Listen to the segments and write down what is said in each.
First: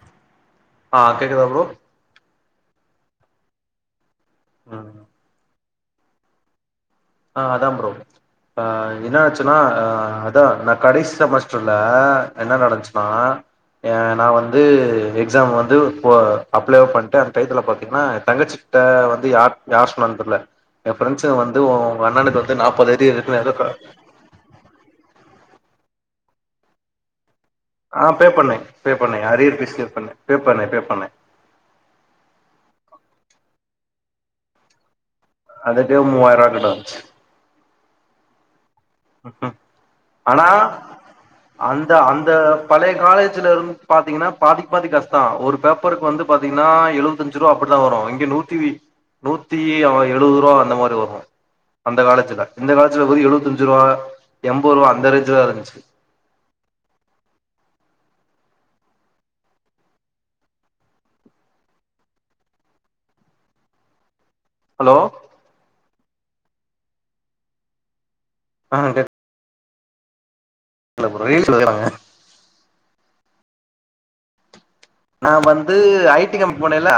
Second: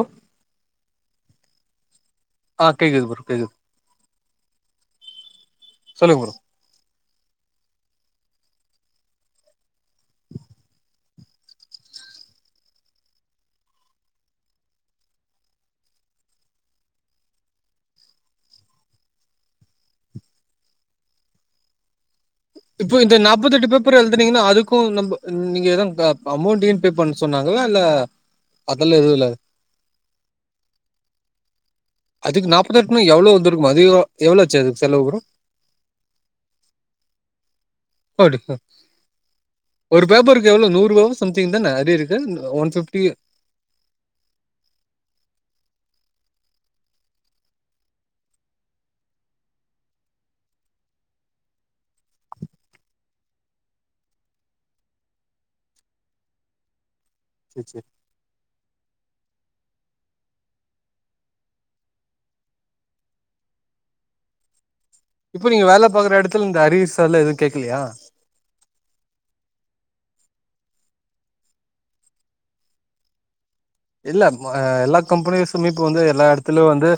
அ ஆ கேக்குதா ப்ரோ ஆ கேக்குது ஃப்ரோ கேக்குது ஆ சொல்லுங்க ஃப்ரோ ஆ அதா ஃப்ரோ ஆ என்ன ஆச்சுன்னா ஆ அதா நா கடைசி செமஸ்டர்ல என்ன நடந்துச்சுன்னா ஏ நா வந்து எக்ஸாம் வந்துப் போ அப்ளேவு பண்ட்டே அந்த டயத்துல பாத்தீங்கன்னா தங்கச்சி ட வந்து யார் யாரு சொன்னான்னு தெரியல ஏ ஃப்ரெண்ஸ்சுங்க வந்து ஓ இப்போ இந்த நாப்பத்தெட்டு பேப்பர் எழுதுனீங்கன்னா அதுக்கூ நம்ப ம் நீங்க எதும் அமௌண்ட எதும் பே பண்ண சொன்னாங்களா இல்ல ஆ பே பண்ணேங் பே அதெல்லா எதுவு பண்ணேங்க இல்ல அரியர் பீ்ஸ் பே பண்ணே பே பண்ணே பே பண்ணே அதுக்கு நாப்பத்தெட்டுனா எவ்ளோ வந்துருக்கு அதிகோ எவ்ளோ ஆச்சு அதுக்கு செலவு வரு அதுட்டே மூவாயிரோ வருண்டா [unintelligible] ஒரு அனா பேப்பருக்கு எவ்ளோ நூறுபாவோ சம்திங் தான அரி அந்த இருக்கு அந்த ஒன் பழைய ஃபிப்டி காலேஜ்ல இருந் பாத்தீங்கன்னா பாதிக் பாதி கஸ்டோ ஒரு பேப்பருக்கு வந்து பாத்தீங்கனா எழுவத்தஞ்சு ரூவா அப்படிதா வரும் இங்க நூத்தி நூத்தி எழுவது ரூவா அந்த மாரி வரும் அந்த காலேஜ்ல இந்த காலேஜ்ல வெரு எழுவத்தஞ்சு ஞ்சுரூவா எம்பது ரூவா அந்த ரேஞ்ச்ல இருந்துச்சு செ செ ஹலோ இப்போ நீங்க வேல பாக்குற எடத்துல இந்த அறியஸ்சால்ல எதுவு கேக்கலையா ஆ ஹா கேக் கேக்கல ஃப்பரோ [unintelligible] இல்ல ஆ எல்லா நா கம்பெனிஸ்சுமே இப்ப வந்து ஐ எல்லா டி கம்பெனி எடத்துலயு வந்து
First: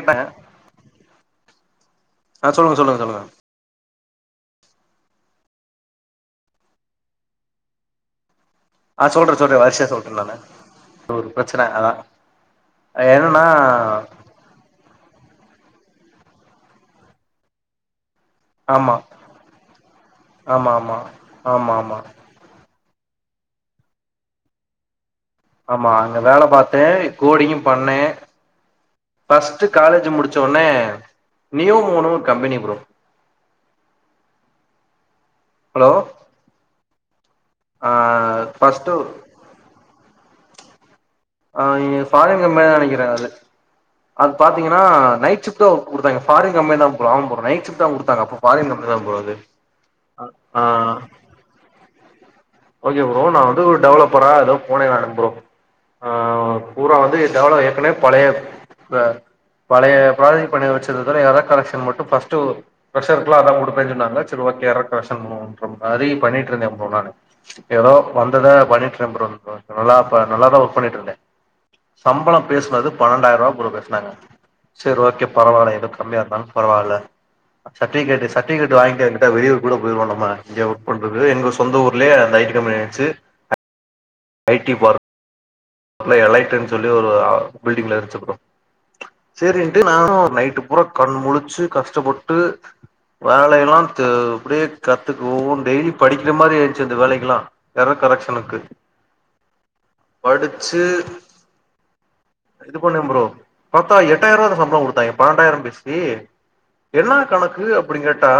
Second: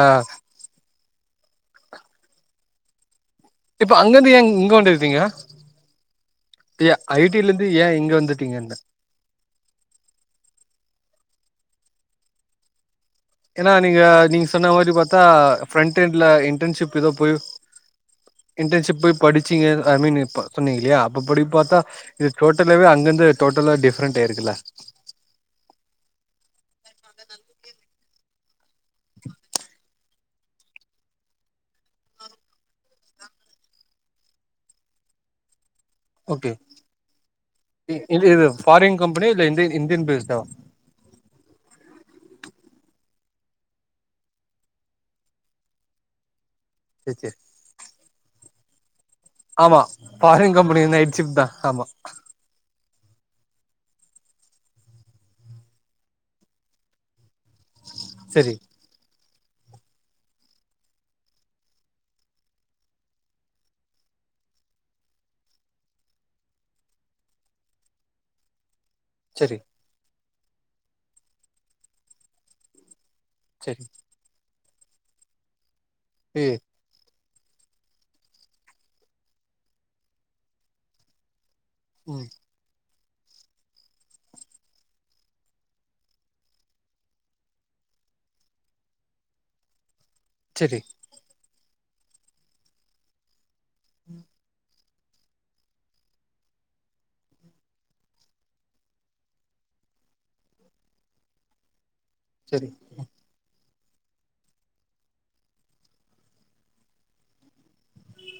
அ அ சொல்லுங்க சொல்லுங்க சொல்லுங்க இப்ப அங்கிந்து ஏ இங் இங்க வந்துருக்கீங்க ஏ ஐடி லந்து ஏ இங்க வந்து ஆ சொல்ற சொல்ற வருசையா சொல்ற நானு ஒரு பிரச்சன அதா என்னன்னா ஏனா நீங்க நீங்க சொன்ன மாரி பாத்தா பிரேண்ட் எண்ட்ல இன்டன்ஷிப் ஏதோ போய் ஆமா இன்டன்ஷிப் போய் படிச்சீங்க ஐ மீன் இப்ப ஆமா ஆமா சொன்னீங்கில்லையா அப்ப படி ஆமா பாத்தா ஆமா இது டோட்டலாவே அன் ங்கந்து டோட்டலா டிஃப்ரண்ட ஆயிருக்குல்ல ஆமா அங்க வேல பாத்தே கோடிங்கு பண்ணே பஃஸ்ட் காலேஜ் முடிச்சோன நியோமோன்னு ஒரு கம்பெனி ப்ரோ ஹலோ ஓகே ஆ இ இது இது ஃபர்ஸ்ட் பாரின் கம்பெனியா இல்ல இந்தின் இந்தியன் பேஸ்டா ஆ இங்க ஃபாரின் கம்பெனி தா நனைக்கிற அது அது பாத்தீங்கன்னா நைட் ஷிப்டு அவுக் குடுத்தாங்க ஃபாரின் கம்பேனி தா ப்ரோ சேரி ஆமா சேரி ப்ரோ னைட்டு ஸிப்டு தா குடுதாங்க ப்ரோ அப்போ ஃபாரின் கம்பேனி தா ப்ரோ அது ஆமா ஃபாரின் ஆ கம்பெனி நைட் ஷிப்ட் தா ஆமா ஓகே ப்ரோ நா வந்து ஒரு டெவலப்பரா ஏதோ போனே நா ப்ரோ ஆ பூரா வந்து எவ்வளவு ஏற்கனவே பழையப் சரி பே பழைய பிராஜக்ட் பண்ணி வச்சது தோட ஏரர் கலெஷன் மட்டு பஸ்ட்டு பிரஷர்குலா அதா குடுப்பெனு சொன்னாங்க செரி ஓக் எறர் கரக்சன் முன்ர மாரி பண்ணிட்டு இருந்த ப்ரோ நானு ஏதோ வந்தத பண்ணிட்டு ட்ட ப்ரோ ரோ சரி நல்லா பா நல்லாதா ஒர்க் பண்ணிட்டு இருந்த சம்பளம் பேசுனது பன்னெண்டாயிரூவா குடுக்ர சரி சோன்னாங்க செரி ஓகே பரவால்ல எதோ கம்மியா ஏ இருந்தாலு பரவால்ல சட்டிபிகேட் சட்டிபிகேட் வாங்கிட்டு எங்குட்டாவது வெளிஊரு கூட போய்ருவோ நம்ப இங்க ஒர்க் பன்றது எங்க ஸ் சொந்த ஊர்லயே ம் அந்த ஐ டி கம்பெனியா வெச்சு ஐடி பார்க் எலைட்ன்னு சொல்லி ஒரு பில்டிங்ல இருன்ச்சு ப்ரோ செரிண்ட்டு நானு நைட்டு சரி பூரா கண் முழச்சி கஷ்டப்பட்டு வேலையெல்லா தெ அப்படியே கத்துக்குவு டெய்லி படிக்கிற மாரி ஆயிச்சு அந்த வேலைக்கெல்லாம் எரர் கரெக்ஷானுக்கு படிச்சு சரி இது பண்ண ப்ரோ பாத்தா எட்டாயிரூவா தா சம்பளம் கொடுத்தாங்க பன்னெண்டாயிரம் பேசி என்ன கணக்கு அப்டினு கேட்டா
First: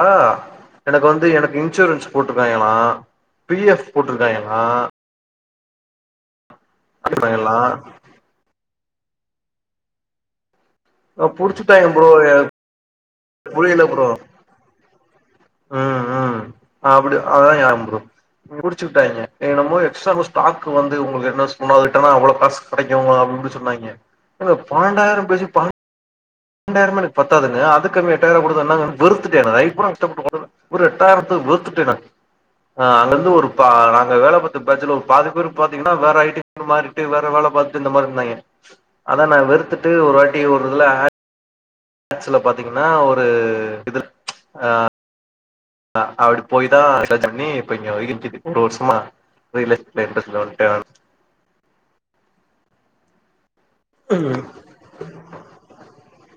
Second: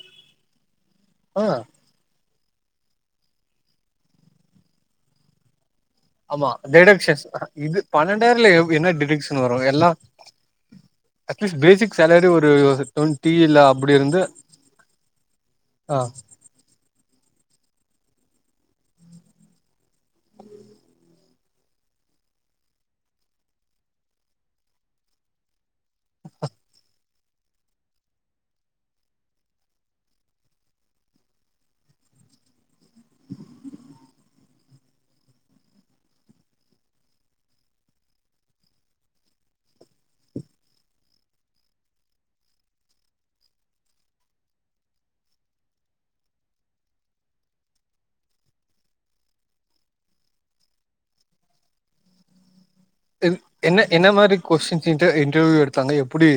எனக்கு வந்து ஆ எனக்கு இன்சூரன்ஸ் போட் ட்ருக்காங்களா பி எஃப் போட்ருக்காய்ங்களா ஆமா டெடக்ஷாஸ் அ இது பணண்டாயிரல என்ன டிடஷன் வரு எல்லா அட்லீஸ் புடிச்சுட்டாய்ங்க பேசிக் ப்ரோ சாலரி ஒரு டுவல்வ் டி இல்ல புரியல அப்படி ப்ரோ இருந்து ஆ டி அதா யான் ப்ரோ புடிச்சுவுட்டாய்ங்க எனமோ எக்ஸ்ட ஸ்டாக் வந்து உங்களுக்கு என்ன சொன்னதுக்கெள்ளா அவ்ளோ காசு கிடைக்கும் அப்டி இப்டின்னு சொன்னாய்ங்க எங்க பனன்டாயிரம் பேசி பனன்டு டாயிரமே எனக்கு பத்தாதுங்க அதுகனு எட்டாயிரம் கொடுத்தா என்னங்க வெறுத்துட்ட நா நைட் பூரா கஷ்டப்பட்டது வெறு எட்டார்த்துக் வெறுத்துட்ட நா ஆ அங்கருந்து ஒரு ப நாங்க வேல பாத்த பஜ்சுல ஒரு பாதி பேர் பாத்தீங்கன்னா வேற ஐ மாறிட்டு வேற வேல பாத்துட்டு இந்த மாரி இருந்தாங்க அதா நா வெறுத்துட்டு ஒரு வாட்டி ஒரு இதல அ மேக்ஸ்ல பாத்தீங்கன்னா ஒரு இது அ அ அப்டி போய் தா ரிசர்ச் பண்ணி இப்ப இது வரைக் [unintelligible] ஒரு வருஷமா ரியலைஸ் [unintelligible] [inaudible] என் என்ன என்ன மாரி ம் கொஸ்டின் இன்டர் இன்டர்வியூ எடுத்தாங்க எப்டி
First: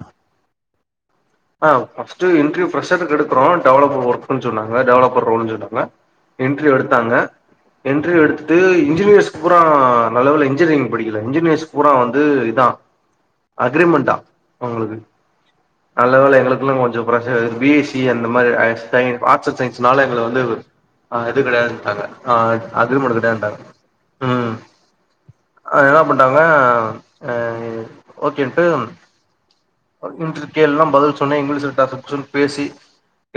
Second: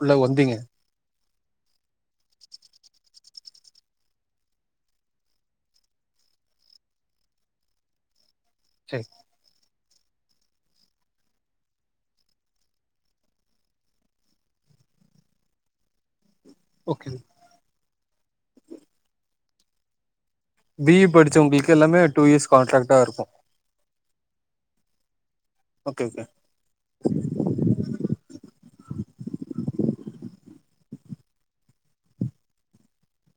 உள்ள வந்தீங்க அ ஃபஸ்ட்டு இன்டர்வ்யு ஃப்ரெஷர்க்கு எடுக்குறோ டெவலப்பர் ஒர்க்ன்னு சொன்னாங்க டெவலப்பர் ரோல்ன்னு சொன்னாங்க இன்ட்ர்வ்யு எடுத்தாங்க இன்டர்வ்யு எடுத்துட்டு சரி இன்ஜினியர்ஸ் பூரா நல்ல வேல இன்ஜினியரிங் படிக்கல இன்ஜினியர்ஸ் பூரா வந்து இதா அக்கிரிமண்டா அவங்களுக்கு நல்ல வேல எங்களுக்குல்லா கொஞ்ச ஓகே பிரச்சனை பிஎஸ்ஸி அந்த மாரி [unintelligible] ஆட்ஸ் அண்ட் சயின்ஸ்னால எங்கள பி இ [unintelligible] இது படிச்சவங்களுக்கு எல்லாமே கடையாதுண்டாங்க டூ ஆ இயர்ஸ் கான்ட்ராக்டா அக்ரிமெண்ட் இருக்கு கடையாதுன்ட்டாங்க ம் அ என்ன ஓகே ஓகே பண்டாங்க ஓகேன்ட்டு இன்று கேள்ளாம் பதில் சொன்னே இங்கிலீஷ்ல டக் புஸ் னு பேசி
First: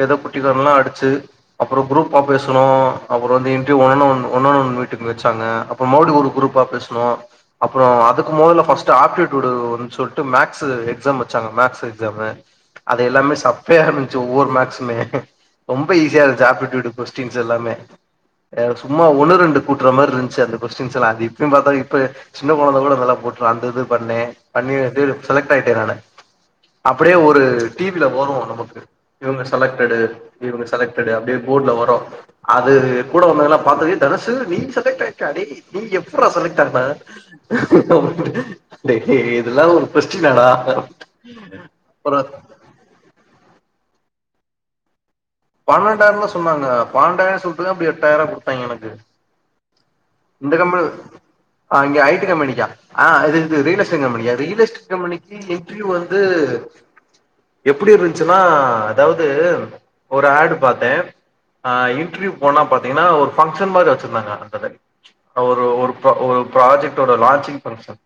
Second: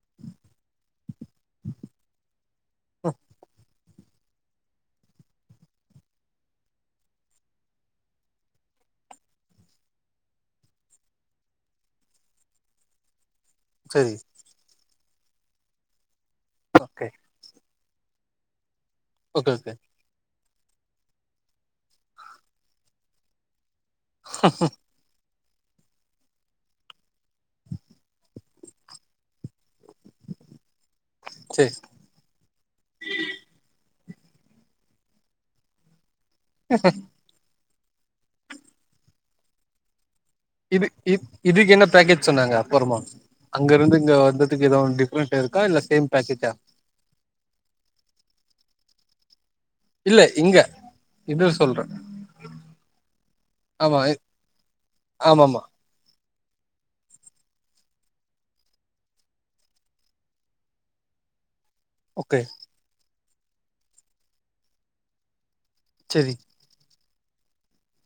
ஏதோ குட்டிக்காரல்லா அடிச்சு அப்புற குரூப்பா பேசணு ம் அப்புற வந்து அப்படியே ஒண்னொன் ஒன் ஒண்னொன் மீட்டுங் வச்சாங்க அப்றம் மோடி ஒரு குரூப்பா பேசனோ அப்புற அதுக்கு முதல ஃபஸ்ட் ஆப்டிடூடு வரும் சொல்லிட்டு மேக்ஸ் எக்ஸாம் ச்சாங்க மேக்ஸ் எக்ஸ்சாம்மு அது எல்லாமே சப்பைய சரி இருந்துச்சி ஒவ்வொரு மேக்ஸுமே ரொம்ப ஈஸியா இருந்ச்சி ஆப்ட்டிடூடு ஓகே கொஸ்டின்ஸ் எல்லாமே [unintelligible] சும்மா ஒன்னு ஓகே ரெண்டு ஓகே கூட்ற மாரி இருந்ச்சு அது கொஸ்டிண்ஸ் எல்லா இப்பயும் பாத்தா இப்ப சின்ன குழந்தை கூட நல்லா போட்றும் அந்த இது பண்ணே பண்ணி [unintelligible] செலக்ட் ஆயிட்டேன் நானு அப்படியே ஒரு டிவில போடுவான் நமக்கு இவங்க செலக்ட் செலெக்டடு இவங்க செலக்ட்டடு அப்படியே சரி போர்டுல வரும் அது கூட வந்தவங்கலா பாத்து [unintelligible] டெலஸ்சு நீ செலக்ட் ஆயிட்ட டேய் நீ எப்ரா செலக்ட் ஆன இதெல்லா ஒரு கொஸ்ட்டிணாடா இது இ இதுக்கு என்ன பேக்கேஜ் சொன்னாங்க அப்பறமா அங்க இருந்து இங்க வந்ததுக்கு எது டிப் பனண்டாயிரம் தான் சொன்னாங்க பண்டாயிரம் சொல்லிட்டு தான் அப்படி எட்டாயிரம் கொடுத்தாங்க எனக்கு இல்ல இங்க இது சொல்றே அங்க ஐடி கம்பெனிகா ஆ இது ஆமா ரியல்லேஸ்டேட் இ- கம்பெனிகா ரியல்லேஸ்டேட் கம்பேனிக்கு ஆமா ஆமா இண்ட்ரிவ்யு வந்து வந்து எப்படி இருந்ச்சுன்னா அதாவது ஒரு ஆடு பாத்தே ஆ இன்டர்வியூ ஓகே போனா பாத்தீங்கன்னா ஒரு பங்க்ஷன் மாரி வச்சிருந்தாங்க [unintelligible] ஒரு ஒர் சரி ஒரு ப்ராஜெக்ட் ப்ராஜெக்ட் ஓட லான்ஜிங் பங்க்ஷன்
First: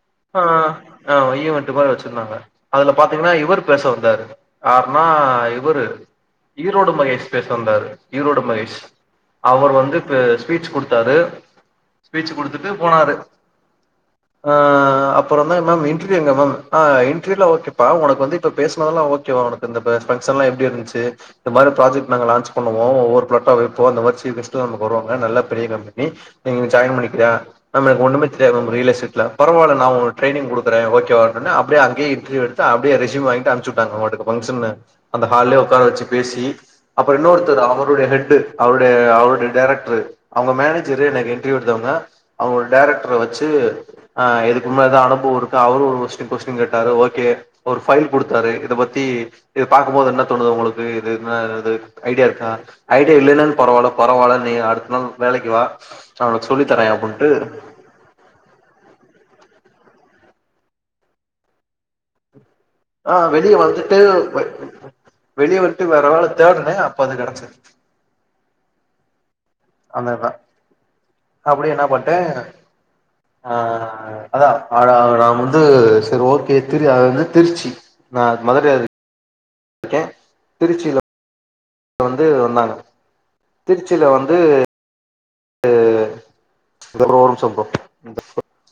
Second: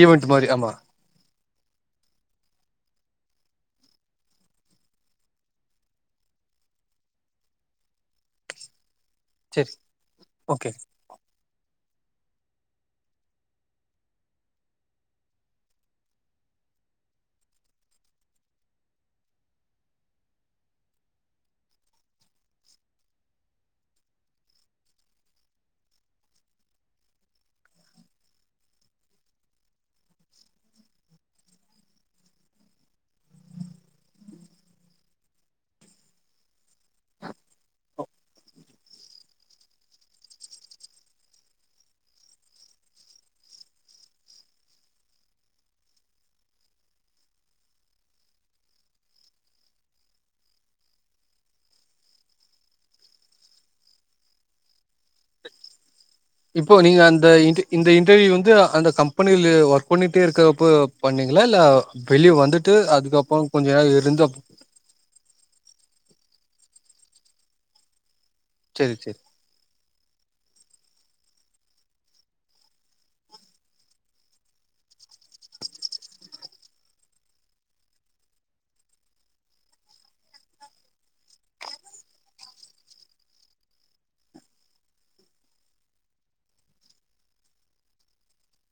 ஈவென்ட் ஆ மாரி ஆமா [unintelligible] ஈவன்ட் மாரி வச்சிருந்தாங்க அதுல பாத்தீங்கன்னா இவர் பேச வந்தாரு யாருனா இவர்ரு ஈரோடு மகேஷ் பேச வந்தாரு ஈரோடு மகேஷ் அவர் சரி வந்து ஓகே ஸ்பீச் கொடுத்தாரு ஸ்பீச் குடுத்துட்டு போனாரு [inaudible] ஆ அப்புறம்ந்த மேம் இன்டர்வியூ எங்க மேம் ஆ இன்டர்வியூ ல ஓகே பா உனக்கு வந்து இப்ப பேசுனதலா ஓகே வா உனக்கு இந்த ஃபங்க்ஷன் லா எப்டி இருந்துச்சு இது இந்த மாரி ப்ராஜெக்ட் நாங்க லான்ச் பண்ணுவோ ஒவ்வொரு [unintelligible] இந்த மாரி சீஃப் கெஸ்ட்டு நமக்கு வருவாங்க நல்லா பெரிய கம்பனி நீ நீ இங்க ஜாயின் பண்ணிக்கிரியா மேம் எனக்கு ஒண்ணமே தெரியாது மேம் ரியல்ஸேட்ல பரவால்ல நான் உனக்கு டரைனிங் கொடுக்குறே ஓகே வா ன்னு அப்டியே அங்கேயே இன்டர்வியூ எடுத்து அப்டியே ரெஸ்யூம் வாங்கிட்டு அனுப்ச்சுட்டாங்கா அவங்க பாட்டுக்கு ஃபங்க்ஷன்னு அந்த ஹால்லே உக் கார வச்சு பேசி அப்புறம் இன்னொருத்தரு அவருடைய ஹெட் அவருடைய அவருடைய டைரக்ட்ரு அவங்க மேனேஜரு எனக்கு இன்டர்வியூ எடுத்தவங்க அவங் டைரக்ட்ர வச்சு வச்சு ஆ இதுக்கு முன்ன எதா அனுபவ இருக்கா அவர் கொஸ்டின் கேட்டாரு ஓகே ஒரு ஃபைல் கொடுத்து தாரு இதை பத்தி இது பாக்கும்போது என்ன து தோணுது உங்களுக்கு இதுது ஐடியா இருக்கா ஐடியா இல்லைன்னு பரவால்ல பரவால்ல நீ அடுத்த நாள் வேல லைக்கு வா நா உனக்கு சொல்லி இப்போ தரே நீங்க அந்த அப்டின்ட்டு இந்த இன்டர்வியூ வந்து அந்த கம்பெனில ஒர்க் பண்ணிட்டே இருக்கப்ப பண்ணீங்களா இல்ல வெளியே வந்துட் ஆ வெளியே வந்துட்டு வெளிய வேற வேலா தேடனே அப்ப அது கிடச்சுது சரி சரி அந்ததான் அப்படி என்ன பான்டே ஆ அதா நான் வந்து சரி ஓகே த அது வந்து திருச்சி நான் மதுரைக்கே திருச்சில வந்து வந்தாங்க திருச்சில வந்து அப்புற ப்ரோ ஒரு நிமிஷம் ப்ரோ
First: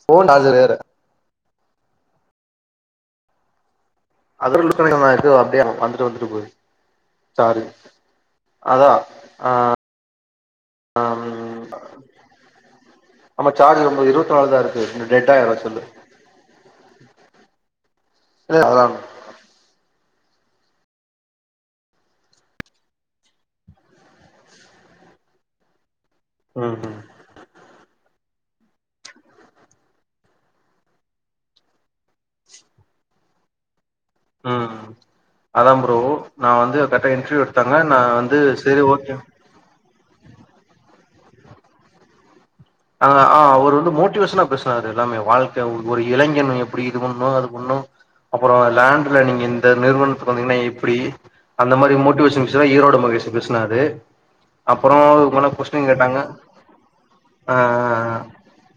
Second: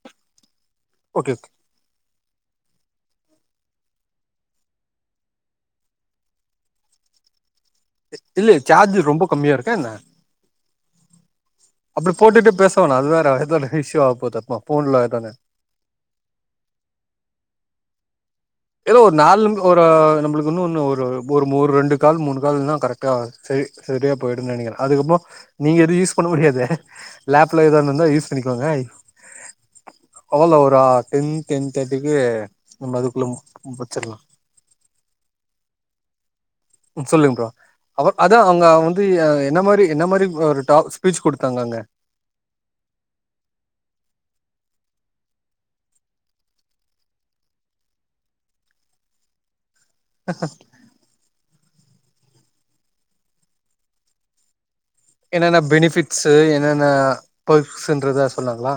போன் அது வேற ஓகே ஓகே [unintelligible] இருக்கு அப்படியே வந்துட்டு வந்துட்டு போது சார்ஜ் இல்லைய சார்ஜ் ரொம்ப கம்மியா இருக்கா என்ன ஆம் அப்படி போட்டுடே பேசவனு அது வேற எதே சார்ஜ் இஷயூ ரொம்ப ஆக இருவத்தி போது நாலு தா இருக்கு போன்ல இன்னு ஏதானே டெட் [inaudible] ஆயிரு செல்லு இல்ல அதா ஏதோ ஒரு நாலு ஒரு நம்ளுக்கு ஒரு ரெண்டு கால் மூணு கால் கனெக்ட்யே ஆகாது சரியா போய்டுனு நினைக்கிறே அதுக்கப நீங்க எதுவு யூஸ் பண்ண முடியாது ம் ம் லேப்ல ஏதன்ன இருந்தா யூஸ் பண்ணிக்கங்க அவல அவரா டென் டென் தேடிக்கு நம் அதுக்குள்ள முடிச்சரலா உம் அதம் ப்ரோ நா வந்து கரெக்டா சொல்லுங்க இன்டர்வியூ ப்ரோ எடுத்தாங்க நா அவ அதா வந்து அவங்க சரி வந்து ஓகே என்ன மாரி என்ன மாரி ஒரு டாப்ஸ் ச்சு கொடுத்தாங்காங்க அ ஆ அவர் வந்து மோட்டிவேஷனா பேசனாரு எல்லாமே வாழ்க்கை ஒரு இளைஞன் எப்படி இது பண்ணு அது பண்ணு அப்புற லேண்ட்ல நீங்க இந்த நிறுவனத்துக்கு வந்தீங்கன்னா எப்டி அந்த மாதிரி மோட்டிவேஷன் ஈரோட மகேஷ பேசினறு அப்புற ஒவ்வொண்ண கொஸ்டின் கேட்டாங்க ஆ பஸ்ன்றதா சொன்னாங்களா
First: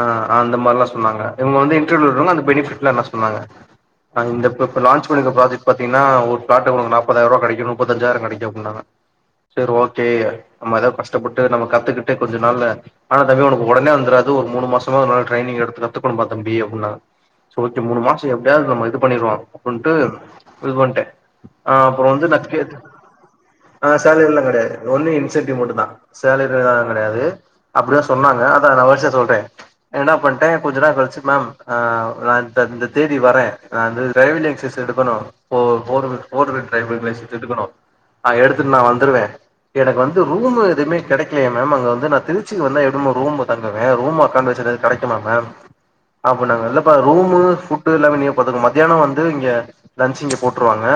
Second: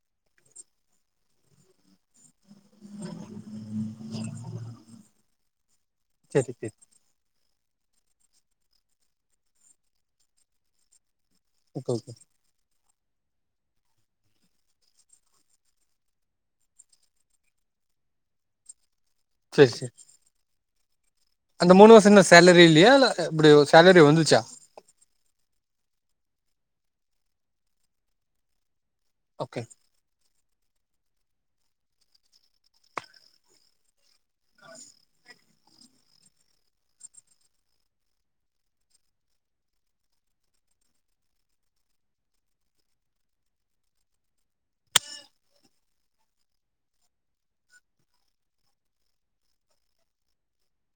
ஆ அந்த மாதிரி எல்லா சொன்னாங்கங்க இவங்க இன்டெர்வியூலா இருக்காவாங்க அந்த பெனிபிட் என்ன சொன்னாங்க இந்த லான்சு புக் பன்னிருக்க ப்ராஜெக்ட் பாத்திங்ன்னா ஒரு செரி பிளாட் செரி உளுக்கு நாப்பதாயாரம் கிடைக்கு முப்பத்தஞ்சாயிரம் கிடைக்காங்க சரி ஓகே நம் ஏதாவ பஸ்ட் கஷ்டப்பட்டு நம்ம ஓகே ஓகே கத்துக்கிட்டு கொஞ்ச நாள்ளா ஆனா தம்பி உனக்கு உடனே வந்தறது ஒரு மூணு மாசமா ஒரு ட்ரைனிங் எடுத்து கத்துக்கனுப்பா தம்பி அப்டினாங்க ஓகே மூணு மாசம் எப்டியாவது நம்ம இது பண்ணிடுவோ செரி அப்படின்னுட்டு செரி இது பண்ணிட்டே அந்த ஆ மூணு அப்புற வருஷோ என்ன வந்து ந கே சேலரி இல்லையா இல்ல எப்டி சேலரி வந்துச்சா எல்ல கிடைய ஒலி இன்சென்டிவ் மட்டு தா சேல அதனால கேடையாது அப்டி தாசொன்னாங்க அதை நான் வருசயா சொல்றே ஓகே என்ன பன் பன்னே கொஞ்ச நாள் கழிச்சு மேம் ஆ நா இந்தத தேதி வரே நாவந்து டிரைவிங் லைசன்ஸ் எடுக்கணு போர் போரதுக் போரதுக் டிரைவிங் லைசன்ஸ் எடுக்கனு ஆம்எடுத்துட்டு நான் வந்துருவே எனக்கு வந்து ரூமு எதுவுமே கெடைக்லயே மேம் அங்க வந்து நான் திரு ச்சி வந்தா எப்டி மேம் ரூம் ல தங்குவே ரூம் அகாம்ஷன் கெடைக்மாங் மேம் அப்புன்னாங்க இல்லப்பா ரூமு புட்டு எல்லாமே நீங்க பாத்துக்கோங் மத்தியானம் வந்து இங்கெ லன்ச் இங்கெ போட்ருவாங்க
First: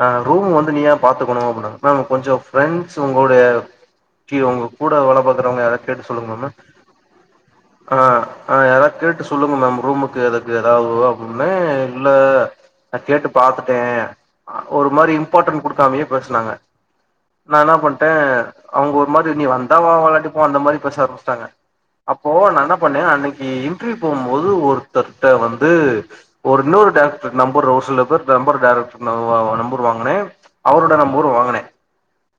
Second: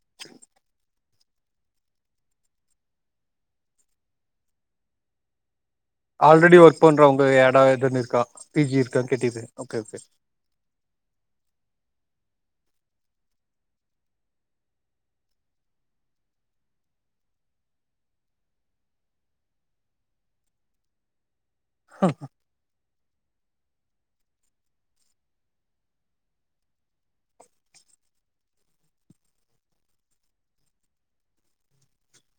ஆ ரூமு வந்து நீயாத பாத்துக்கணு அப்புன்னாங்க மேம் கொஞ்ச பிரண்ட்ஸ் உங்ளோட கீ ஒங்க கூட வேல பாக்கறவங்க யார் கேட்டு சொல்லுங்க மேம் ஆல்ரெடி ஒர்க் பண்றவங்க எடோ எதுன்னு இருக்கா அஆ பி ஜி இருக்கான்னு ஏதாகேட்டு கேட்டிது சொல்லுங்க ஓகே மேம் ஓகே ரூமுக்கு அதுக்கு ஏதாவது அப் னே இல்ல நா கேட்டு பாத்துட்டே அ ஒரு மாரி இம்பார்ட்டன்ட் குடுக்காமயே பேசுனாங்க நா என்ன பண்ட்டே அவங்க ஒரு மாரி நீ வந்தா வா வராட்டி போ அந்த மாரி பேச ஆரம்புச்டாங்க அப்போ நா என பண்ணே அ அன்னக்கி இன்ட்ர்வியூ போவும்போது ஒருத்தர்ட்ட வந்து ஒரு இன்னொரு டாக்டர் நம்பர் ஒரு சிலபேர் நம்பர் டைரக்டர் நம்பர் வாங்குனே அவரோட நம்பரு வாங்குனே [unintelligible]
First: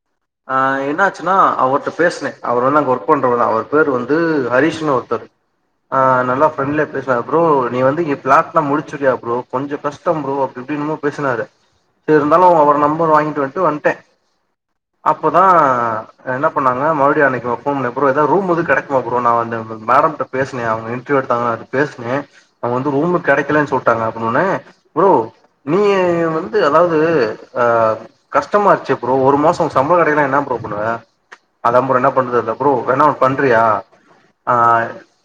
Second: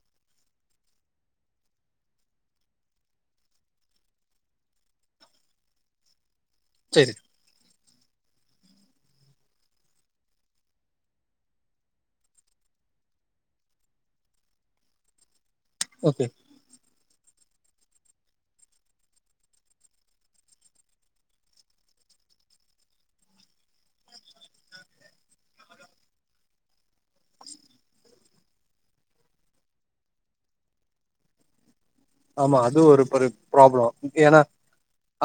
ஆ என்னாச்சுனா அவர்ட்ட பேசுனே அவர் வந்து அங்கஓ ஒர்க் பன்ரவர் தா அவர் பேர் வந்து ஹரீஷ்ன் ஒருத்தர் ஆ நல்லா ஃரண்டலியா செரி பேசுவார் ஃப்ரோ நீ வந்து எப் ஃபிளாட்லா முடிச்சுருவியா ப்ரோ கொஞ்ச கஷ்ட ப்ரோ அப்டி இப்டினு மோ பேசுனாரு இருந்தாலு அவர் நம்பர் வாங்கிட்டு வந்ட்டு வந்ட்டே அப்போ ங்கனா ஓகே என்ன பண்ணாங்க மறுடி அன்னக்கு போன் பண்ணே ப்ரோ எதது ரூம் எது கெடைக்மா ஃப்ரோ நா வந் மேடம்ட்ட பேசுனே அவங்க இன்ட்ர்வியூ எடுத்தாங்ள பேசுனே அவங்க வந்து ரூமு கெடைக்லனு சொல்ட்டாங்க அப்ன்னொனே ப்ரோ நீ ஏ வந்து அதாவது ஆ கஷ்டமாச்சே ப்ரோ ஒரு மாசொச சம்பளம் கெடைக்லனா என்ன ப்ரோ பண்ணுவ [unintelligible] அதா ஃப்ரொ என்ன பண்றது ஆமா ப்ரோ அது ஒரு வேணா ஒன்னு பெரிய பண்றியா ப்ராப்ளொ ஏனா ஆ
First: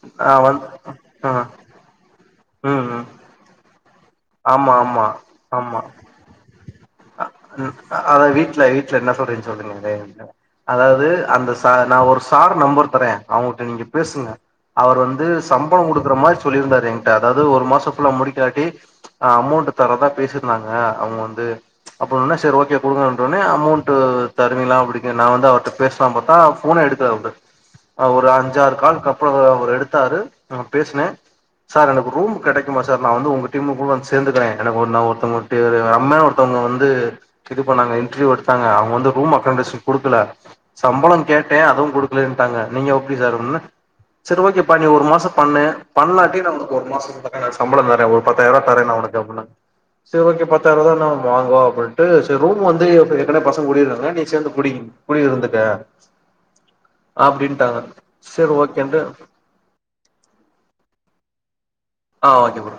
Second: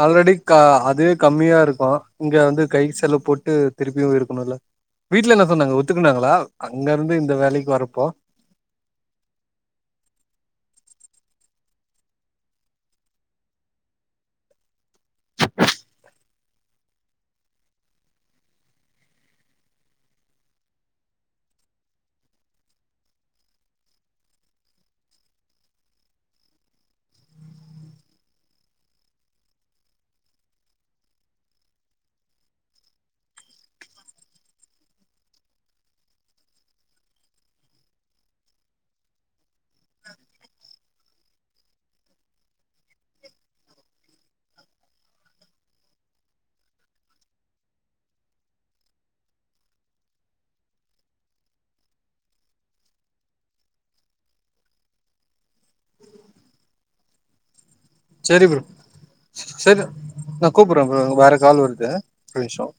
ஆல்ரெடி ஆ வந் அதே ஆ கம்மியாருக்கு இங்க வந்து கை ம் ம் செலவு போட்டு திருப்பியு இருக்கணுல ஆமா ஆமா வீட்ல என்ன சொன்னாங்க ஆமா ஒத்துக்கனாங்களா அங்கருந்து இந்த வேலக்கி ம் வரப்போ அதா வீட்ல வீட்ல என சொல்றேனு சொல்றீங்க அதாவத வது அந்த சா நா ஒரு சார் நம்பர் தரே அவங்ட்ட நீங்க பேசுங்க அவர் வந்து சம்பளம் கொடுக்குற மாரி சொல்லிருந்தாரு என்கிட்ட அதாவது ஒரு மாசம் குல்ல முடிக்காட்டி ஆ அமௌண்ட் தரதா பேசிருந்தாங்க அவுங்க வந்து அப்பன்னொன செரி ஓகே குடுங்க னொனே அமௌண்ட் தருவீங்களா அப்டி ந வந்து அவர்ட்ட பேசலா பாத்தா ஃபோனே எடுக்ல அவரு ஒரு அஞ்சாறு கால்க்குகப்ற அவரு எடுத்தாரு நா பேசுனே சார் எனக்கு ரூம் கெடைக்குமா சார் நா வந்து உங்க டீமு கூட வந்து சேந்துக்றே எனக்கு ஒரு நா ஒருத்தங்கந்து அம்னு ஒருத்தங்க வந்து இது பண்ணாங்க இன்டர்வியூ எடுத்தாங்க அவங்க வந்து ரூம் அகாமடேஷன் குடுக்கல சம்ளொ கேட்டே அதுவு குடுக்லன்டாங்க நீங்க எப்படி சார் னொனே செரி ஓகே பா நீ ஒரு மாச பண்ணு பண்ணாட்டியு நா உனக்கு ஒரு மாசொ சம்பளொ தரே ஒரு பத்தாயிரம் தரே உனக் த ப்பனா செரி ஓகே பத்தாயிரம் ரூபான நம வாங்குவோ அப்டின்ட்டு செரி ரூம் வந்து ஏர்க்னவே பசங்க கூடியிர்றாங்க நீ சேர்ந்து குடி குடி இருந்துக்க அப்டின்ட்டாங்க செரி சரி ப்ரோ ஓகேன்ட்டு செரி நா கூப்புர்ரெ ப்ரோ வேற கால் வருது ஆ ஒரு ஓகே நிமிஷோ ஃப்ரோ